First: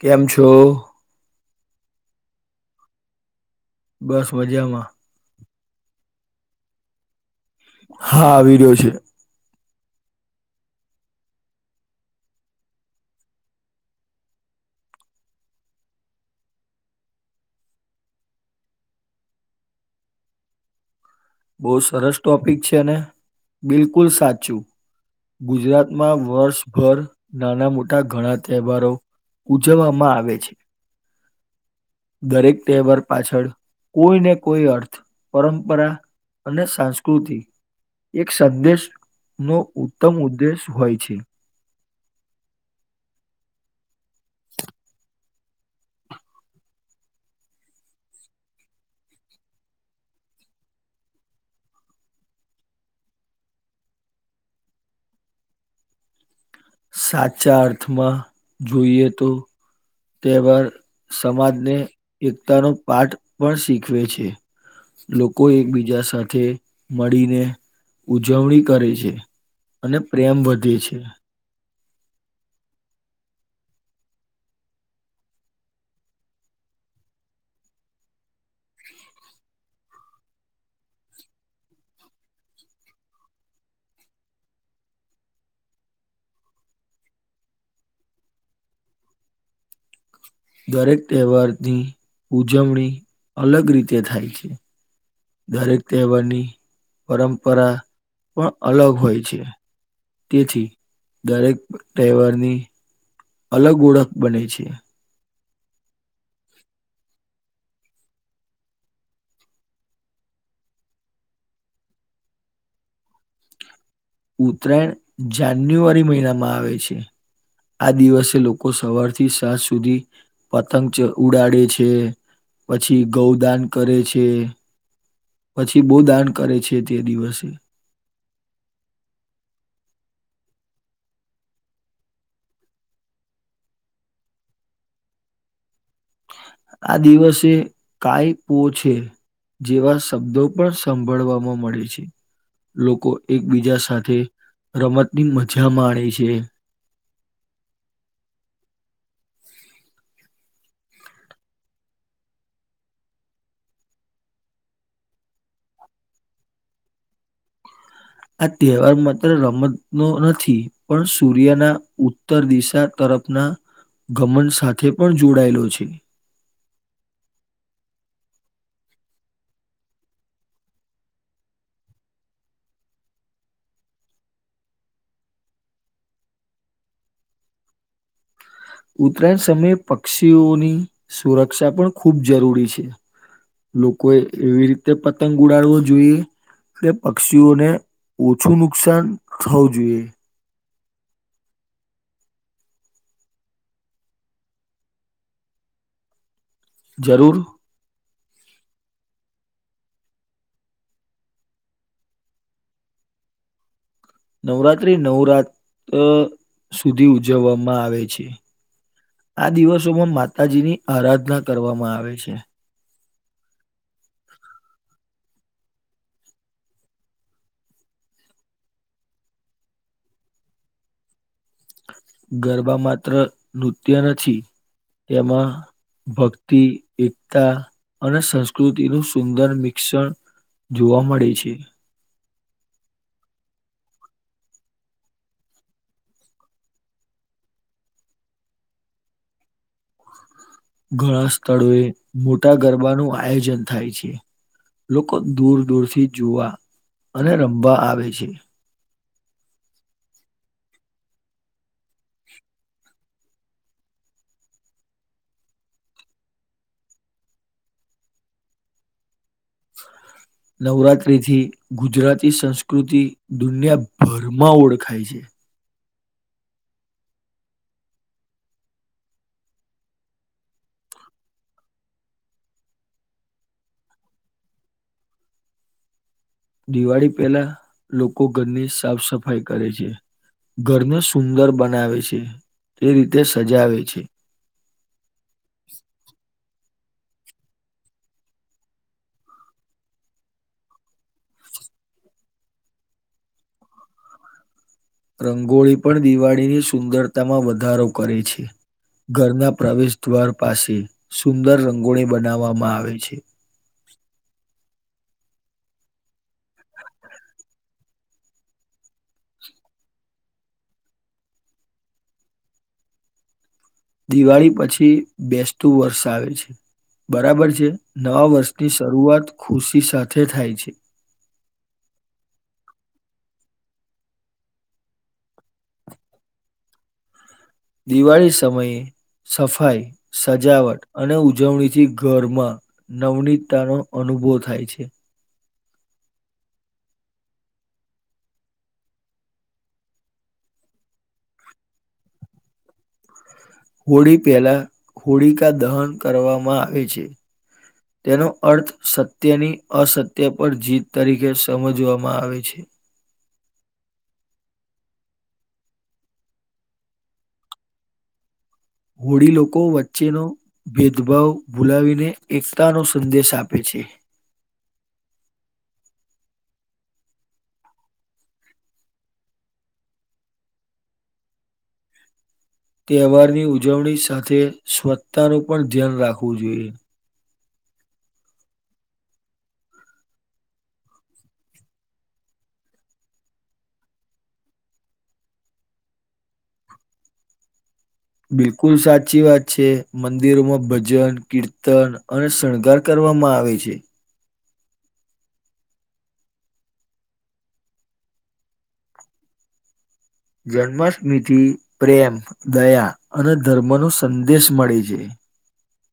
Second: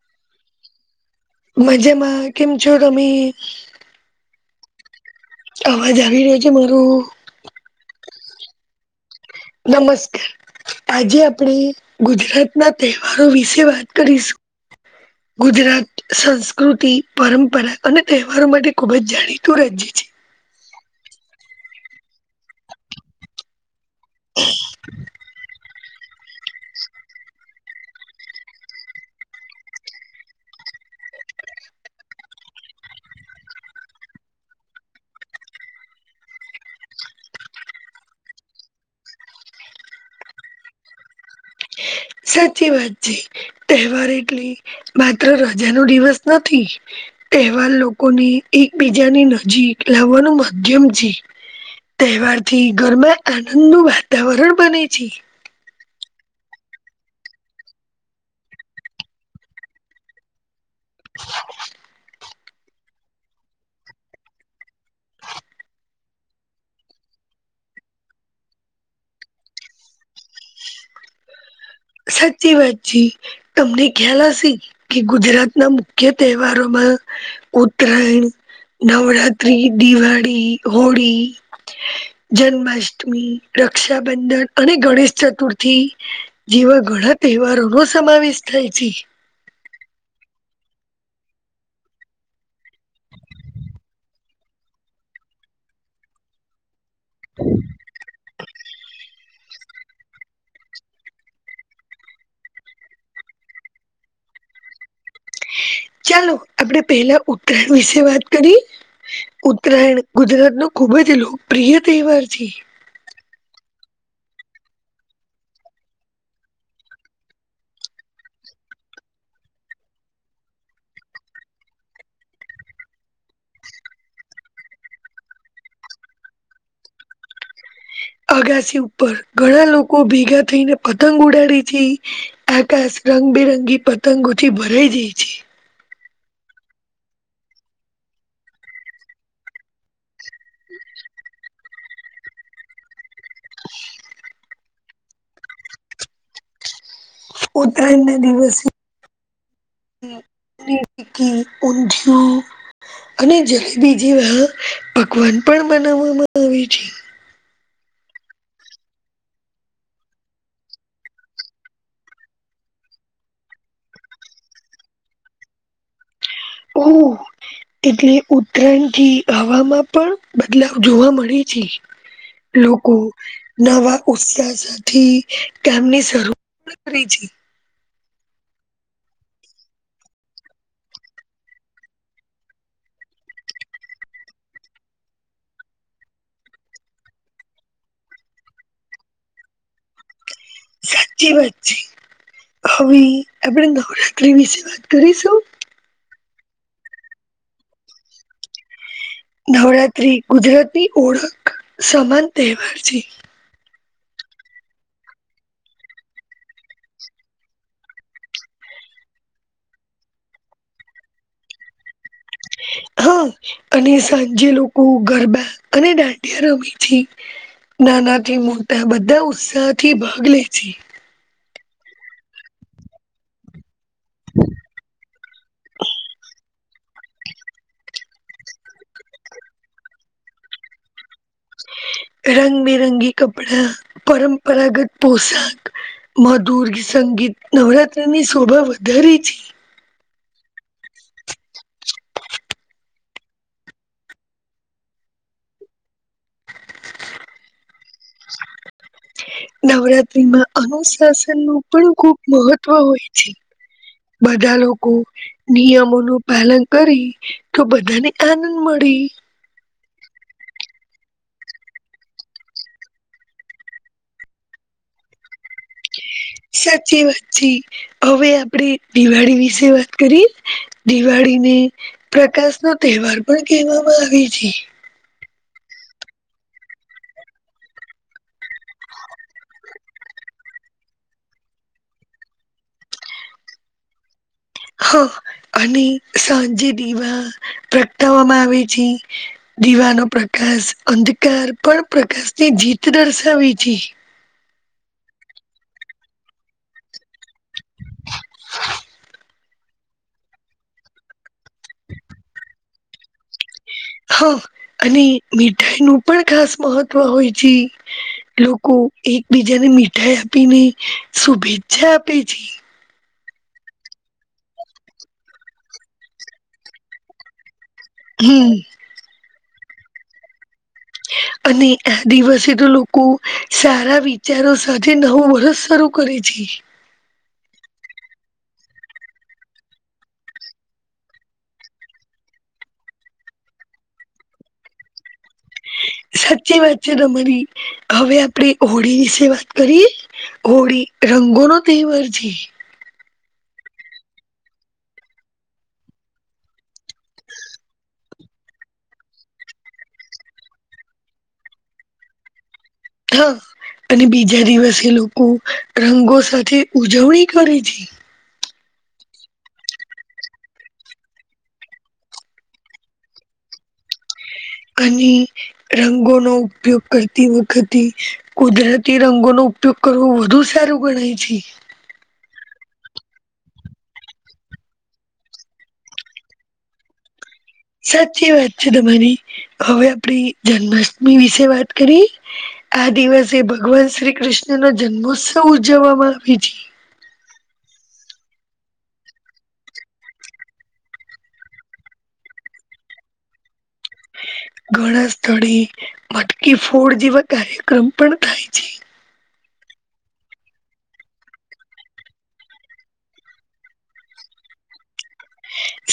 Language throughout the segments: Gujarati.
કેમ છો? મજામાં કેમ છો તમે? બસ મજામાં. અવાજ આવી રહ્યો છે મારો? હા આવી રયો છે. નમસ્કાર! આજે આપણે ગુજરાત ના તહેવારો વિશે વાત કરીશું. ગુજરાત સંસ્કૃતિ, પરંપરા અને તહેવારો માટે ખુબ જ જાણીતું રાજ્ય છે. બહુ સરસ ટોપિક છે ને, બિલકુલ સાચું ગુજરાતમાં વર્ષભર નાના મોટા ઘણા તહેવારો ઉજવવામાં આવે છે. દરેક તહેવાર પાછળ કોઈ ને કોઈ અર્થ પરંપરા અને સંસ્કૃતિ એક સંદેશ નો ઉત્તમ ઉદ્દેશ હોય છે. સાચી વાત છે, તહેવાર એટલે માત્ર રજા નો દિવસ નથી. તહેવાર લોકોને એકબીજાની નજીક લાવવાનું માધ્યમ છે. તહેવાર થી ઘરમાં આનંદ નું વાતાવરણ બને છે. સાચા અર્થમાં જોઈએ તો તહેવાર સમાજને એકતાનો પાઠ પણ શીખવે છે. લોકો એકબીજા સાથે મળીને ઉજવણી કરે છે. અને પ્રેમ વધે છે. સાચી વાત છે. તમને ખ્યાલ હશે કે ગુજરાતના મુખ્ય તહેવારોમાં ઉત્તરાયણ, નવરાત્રી, દિવાળી, હોળી જન્માષ્ટમી, રક્ષાબંધન અને ગણેશચતુર્થી જેવા ઘણા તહેવારો નો સમાવેશ થાય છે. દરેક તહેવારની ઉજવણી અલગ રીતે થાય છે. દરેક તહેવારની પરંપરા પણ અલગ હોય છે. તેથી દરેક તહેવારની અલગ ઓળખ બને છે. ચાલો આપડે પેલા ઉત્તરાયણ વિશે વાત કરી? ઉત્તરાયણ ગુજરાત નો ખૂબ જ લોકપ્રિય તહેવાર છે. ઉત્તરાયણ જાન્યુઆરી મહિનામાં આવે છે. આ દિવસે લોકો સવાર થી સાંજ સુધી પતંગ ચ ઉડાડે છે પછી ગૌદાન કરે છે. પછી બવ દાન કરે છે તે દિવસે અગાસી ઉપર ઘણા લોકો ભેગા થઈને પતંગ ઉડાડે છે. આકાશ રંગબેરંગી પતંગોથી ભરાઈ જાઈ છે. આ દિવસે કાઈપો છે જેવા શબ્દો પણ સાંભળવામાં મળે છે. લોકો એકબીજા સાથે રમતની મજા માણે છે. ઉતરાયણ ના દિવસે [unintelligible] અને જલેબી જેવા પકવાન પણ બનાવવામાં આવે છે. આ તહેવાર માત્ર રમત નો નથી પણ સૂર્યના ઉત્તર દિશા તરફના ઘમંડ સાથે પણ જોડાયેલો છે. ઓહ. એટલે ઉત્તરાયણ થી હવામાં પણ બદલાવ જોવા મળે છે. લોકો નવા ઉત્સાહથી કામને શરૂ [unintelligible] છે. ઉત્તરાયણ સમયે પક્ષીઓની સુરક્ષા પણ ખૂબ જરૂરી છે. લોકોએ એવી રીતે પતંગ ઉડાવવો જોઈએ એટલે પક્ષીઓને ઓછું નુકસાન થવું જોઈએ. સાચી વાત છે. હવે આપણે નવરાત્રી વિશે વાત કરીશું? જરૂર. નવરાત્રી ગુજરાતની ઓળખ સમાન તહેવાર છે. નવરાત્રી નવરાત અહ સુધી ઉજવવામાં આવે છે. આ દિવસોમાં માતાજી ની આરાધના કરવામાં આવે છે. હા, અને સાંજે લોકો ગરબા અને દાંડિયા રમે છે. નાનાથી મોટા બધા ઉત્સાહથી ભાગ લે છે. ગરબા માત્ર નૃત્ય નથી, તેમાં ભક્તિ, એકતા, અને સંસ્કૃતિનું સુંદર મિક્ષણ જોવા મળે છે. રંગબેરંગી કપડા, પરંપરાગત પોશાક મધુર સંગીત નવરાત્રિની શોભા વધારે છે. ઘણા સ્થળોએ મોટા ગરબાનું આયોજન થાય છે. લોકો દૂર-દૂર થી જોવા અને રમવા આવે છે. નવરાત્રીમાં અનુશાસન નું પણ ખુબ મહત્વ હોય છે. બધા લોકો નિયમો નું પાલન કરી તો બધાને આનંદ મળી. નવરાત્રીથી ગુજરાતી સંસ્કૃતિ દુનિયાભરમાં ઓળખાય છે. સાચી વાત છે. હવે આપડે દિવાળી વિશે વાત કરીએ? દિવાળીને પ્રકાશ નો તહેવાર પણ કહેવામાં આવે છે. દિવાળી પહેલા લોકો ઘરની સાફ સફાઈ કરે છે. ઘરને સુંદર બનાવે છે, એ રીતે સજાવે છે. હા, અને સાંજે દીવા પ્રગટાવવામાં આવે છે. દીવાનો પ્રકાશ અંધકાર પણ પ્રકાશ ની જીત દર્શાવે છે. રંગોળી પણ દિવાળીની સુંદરતામાં વધારો કરે છે. ઘરના પ્રવેશ દ્વાર પાસે સુંદર રંગોળી બનાવવામાં આવે છે. હા. અને મીઠાઈ નું પણ ખાસ મહત્વ હોય છે. લોકો એકબીજાને મીઠાઈ આપીને શુભેચ્છા આપે છે. દિવાળી પછી બેસતું વર્ષ આવે છે. બરાબર છે? નવા હમ વર્ષની શરૂઆત ખુશી સાથે થાય છે. [inaudible] અને આ દિવસે તો લોકો સારા વિચારો સાથે નવો વર્ષ શરૂ કરે છે. દિવાળી સમયે સફાઈ, સજાવટ અને ઉજવણીથી ઘરમાં નવનીતા નો અનુભવ થાય છે. સાચી વાત છે તમારી. હવે આપણે હોળી વિશે વાત કરીએ? હોળી રંગોનો તહેવાર છે. હોળી પહેલા હોળિકા દહન કરવામાં આવે છે. [inaudible] તેનો અર્થ સત્યની, અસત્ય પર જીત તરીકે સમજવામાં આવે છે. હા, અને બીજા દિવસે લોકો રંગો સાથે ઉજવણી કરે છે. હોળી લોકો વચ્ચેનો ભેદભાવ ભૂલાવીને એકતા નો સંદેશ આપે છે અને રંગોનો ઉપયોગ કરતી વખતે કુદરતી રંગોનો ઉપયોગ કરવો વધુ સારું ગણાય છે તહેવાર ની ઉજવણી સાથે સ્વચ્તા નું પણ ધ્યાન રાખવું જોઈએ સાચી વાત છે તમારી હવે આપડી જન્માષ્ટમી વિશે વાત કરીએ આ દિવસે ભગવાન શ્રી કૃષ્ણ નો જન્મોત્સવ ઉજવવામાં આવે છે બિલકુલ સાચી વાત છે મંદિરોમાં ભજન કીર્તન અને શણગાર કરવામાં આવે છે ઘણા સ્થળે મટકી ફોડ જેવા કાર્યક્રમ પણ થાય છે જન્માષ્ટમીથી પ્રેમ દયા અને ધર્મ નો સંદેશ મળે છે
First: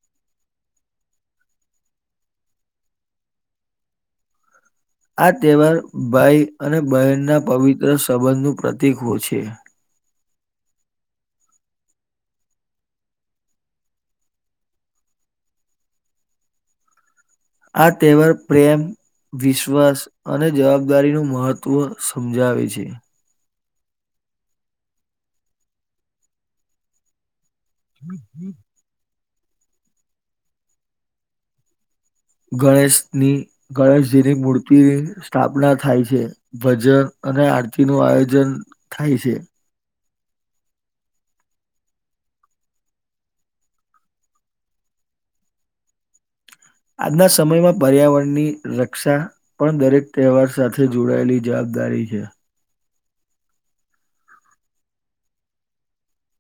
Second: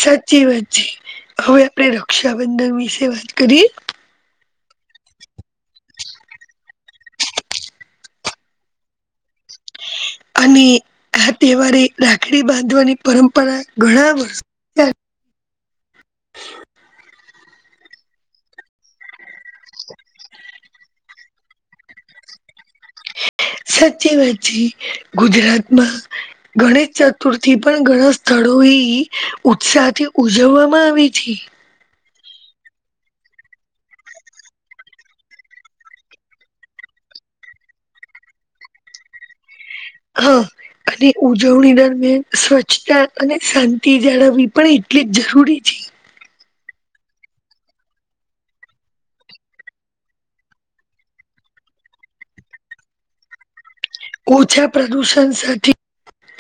સાચી વાત છે હવે આપડે રક્ષાબંધન વિશે વાત કરીએ? આ તહેવાર ભાઈ અને બહેનના પવિત્ર સંબંધનું પ્રતિક હો છે અને આ તહેવારે રાખડી બાંધવાની પરંપરા ઘણા વર્ષ આ તેહેવર પ્રેમ વિશ્વાસ અને જવાબદારી નું મહત્વ સમજાવે છે સાચી વાત છે ગુજરાતમાં ગણેશ ચ તુરથી પણ ઘણા સ્થળો ઉત્સાહ થી ઉજવવામાં આવી હતી ગણેશની ગણેશજીની મૂર્તિની સ્થાપના થાય છે ભજન અને આરતી નું આયોજન થાય છે હા અને ઉજવણી દરમિયાન સ્વચ્છતા અને શાંતિ જાળવવી પણ એટલી જ જરૂરી છે આજના સમયમાં પર્યાવરણની રક્ષા પણ દરેક તહેવાર સાથે જોડાયેલી જવાબદારી છે ઓછા પ્રદૂષણ સાથે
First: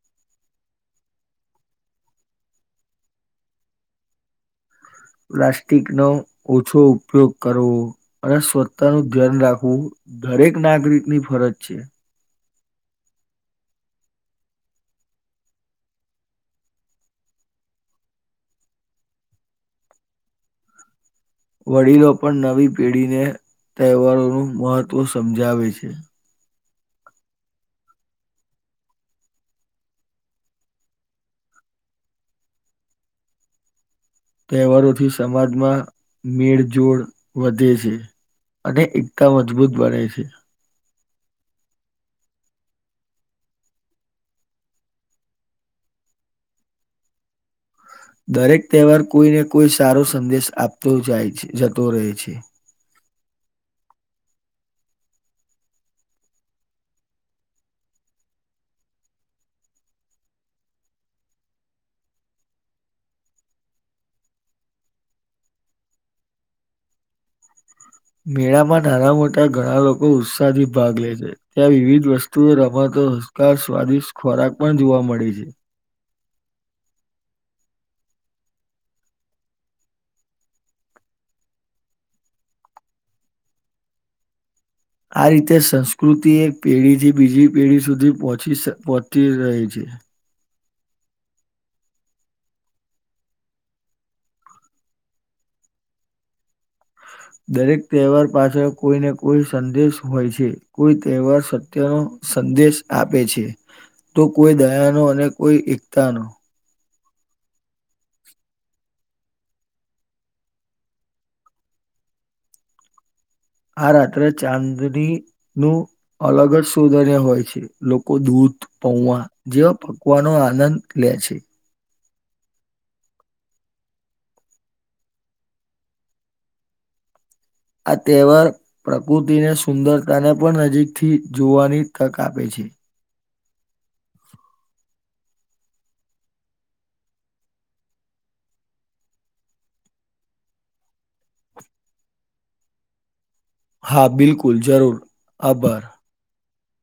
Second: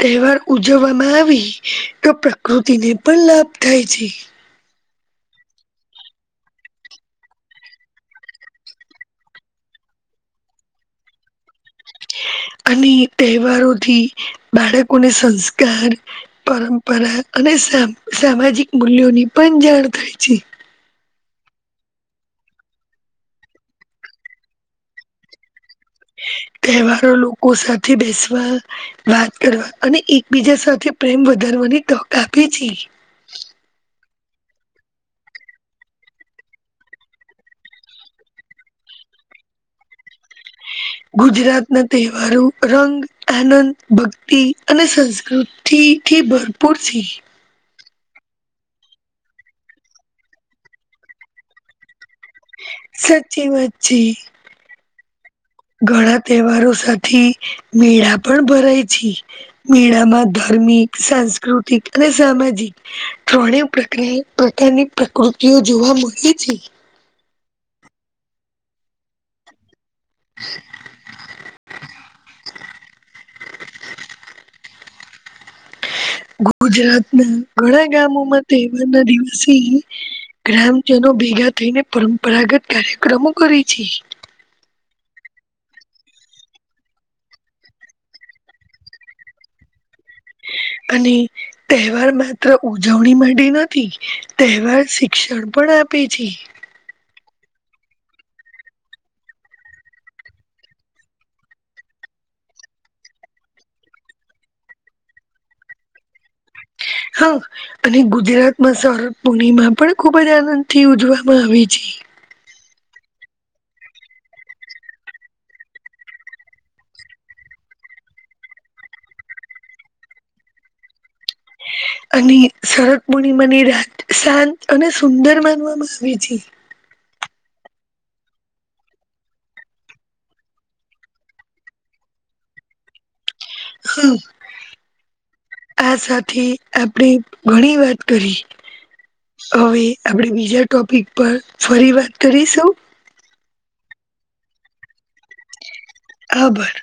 તહેવાર ઉજવવામાં આવી તો પ્રકૃતિને પણ લાભ થાય છે પ્લાસ્ટિક નો ઓછો ઉપયોગ કરવો અને સ્વચ્તા નું ધ્યાન રાખવું દરેક નાગરિક ની ફરજ છે અને તહેવારોથી બાળકોને સંસ્કાર પરંપરા અને સા સામાજિક મૂલ્યોની પણ જાણ થાય છે વડીલો પણ નવી પેઢીને તહેવારોનું મહત્વ સમજાવે છે તહેવારો લોકો સાથે બેસવા વાત કરવા અને એકબીજા સાથે પ્રેમ વધારવાની તક આપે છે તહેવારોથી સમાજમાં મેળ જોડ વધે છે અને એકતા મજબૂત બને છે ગુજરાતના તહેવારો રંગ, આનંદ, ભક્તિ અને સંસ્કૃ થીથી ભરપૂરથી દરેક તહેવાર કોઈને કોઈ સારો સંદેશ આપતો જાય જતો રહે છે સાચી વાત છે ઘણા તહેવારો સાથી મેળા પણ ભરાય છે મેળામાં ધાર્મિક, સાંસ્કૃતિક અને સામાજિક ત્રણે પ્રકિયા પ્રકારની પ્રકૃતિઓ જોવા મળે છે મેળામાં નાના મોટા ઘણા લોકો ઉત્સાહથી ભાગ લે છે ત્યાં વિવિધ વસ્તુઓ રમાતો હસકા સ્વાદિષ્ટ ખોરાક પણ જોવા મળે છે ગુજરાત ના ઘણા ગામોમાં તહેવાર ના દિવસે ગ્રામજનો ભેગા થઈને પરંપરાગત કાર્યક્રમો કરે છે આ રીતે સંસ્કૃતિ એક પેઢી થી બીજી પેઢી સુધી પહચી સ પહોચી રહી છે અને તહેવાર માત્ર ઉજવણી માટે નથી તહેવાર શિક્ષણ પણ આપે છે દરેક તહેવાર પાછળ કોઈને કોઈ સંદેશ હોય છે કોઈ તહેવાર સત્યનો સંદેશ આપે છે તો કોઈ દયા નો અને કોઈ એકતા નો હા અને ગુજરાત માં શરદ પૂર્ણિમા પણ ખુબ જ આનંદથી ઉજવામાં આવે છે. આ રાત્રે ચાંદની નું અલગ જ સૌધન્ય હોય છે લોકો દૂધ પૌવા જેવા પકવાનો આનંદ લે છે. અને શરદ પૂર્ણિમાની રાત શાંત અને સુંદર માનવામાં આવે છે આ તહેવાર પ્રકૃતિને સુંદરતાને પણ નજીકથી જોવાની તક આપે છે. હમ્મ. આ સાથે આપણેે ઘણી વાત કરી હવે આપણેે બીજા ટોપિક પર ફરી વાત કરીશું હા બિલકુલ જરૂર આભાર આભાર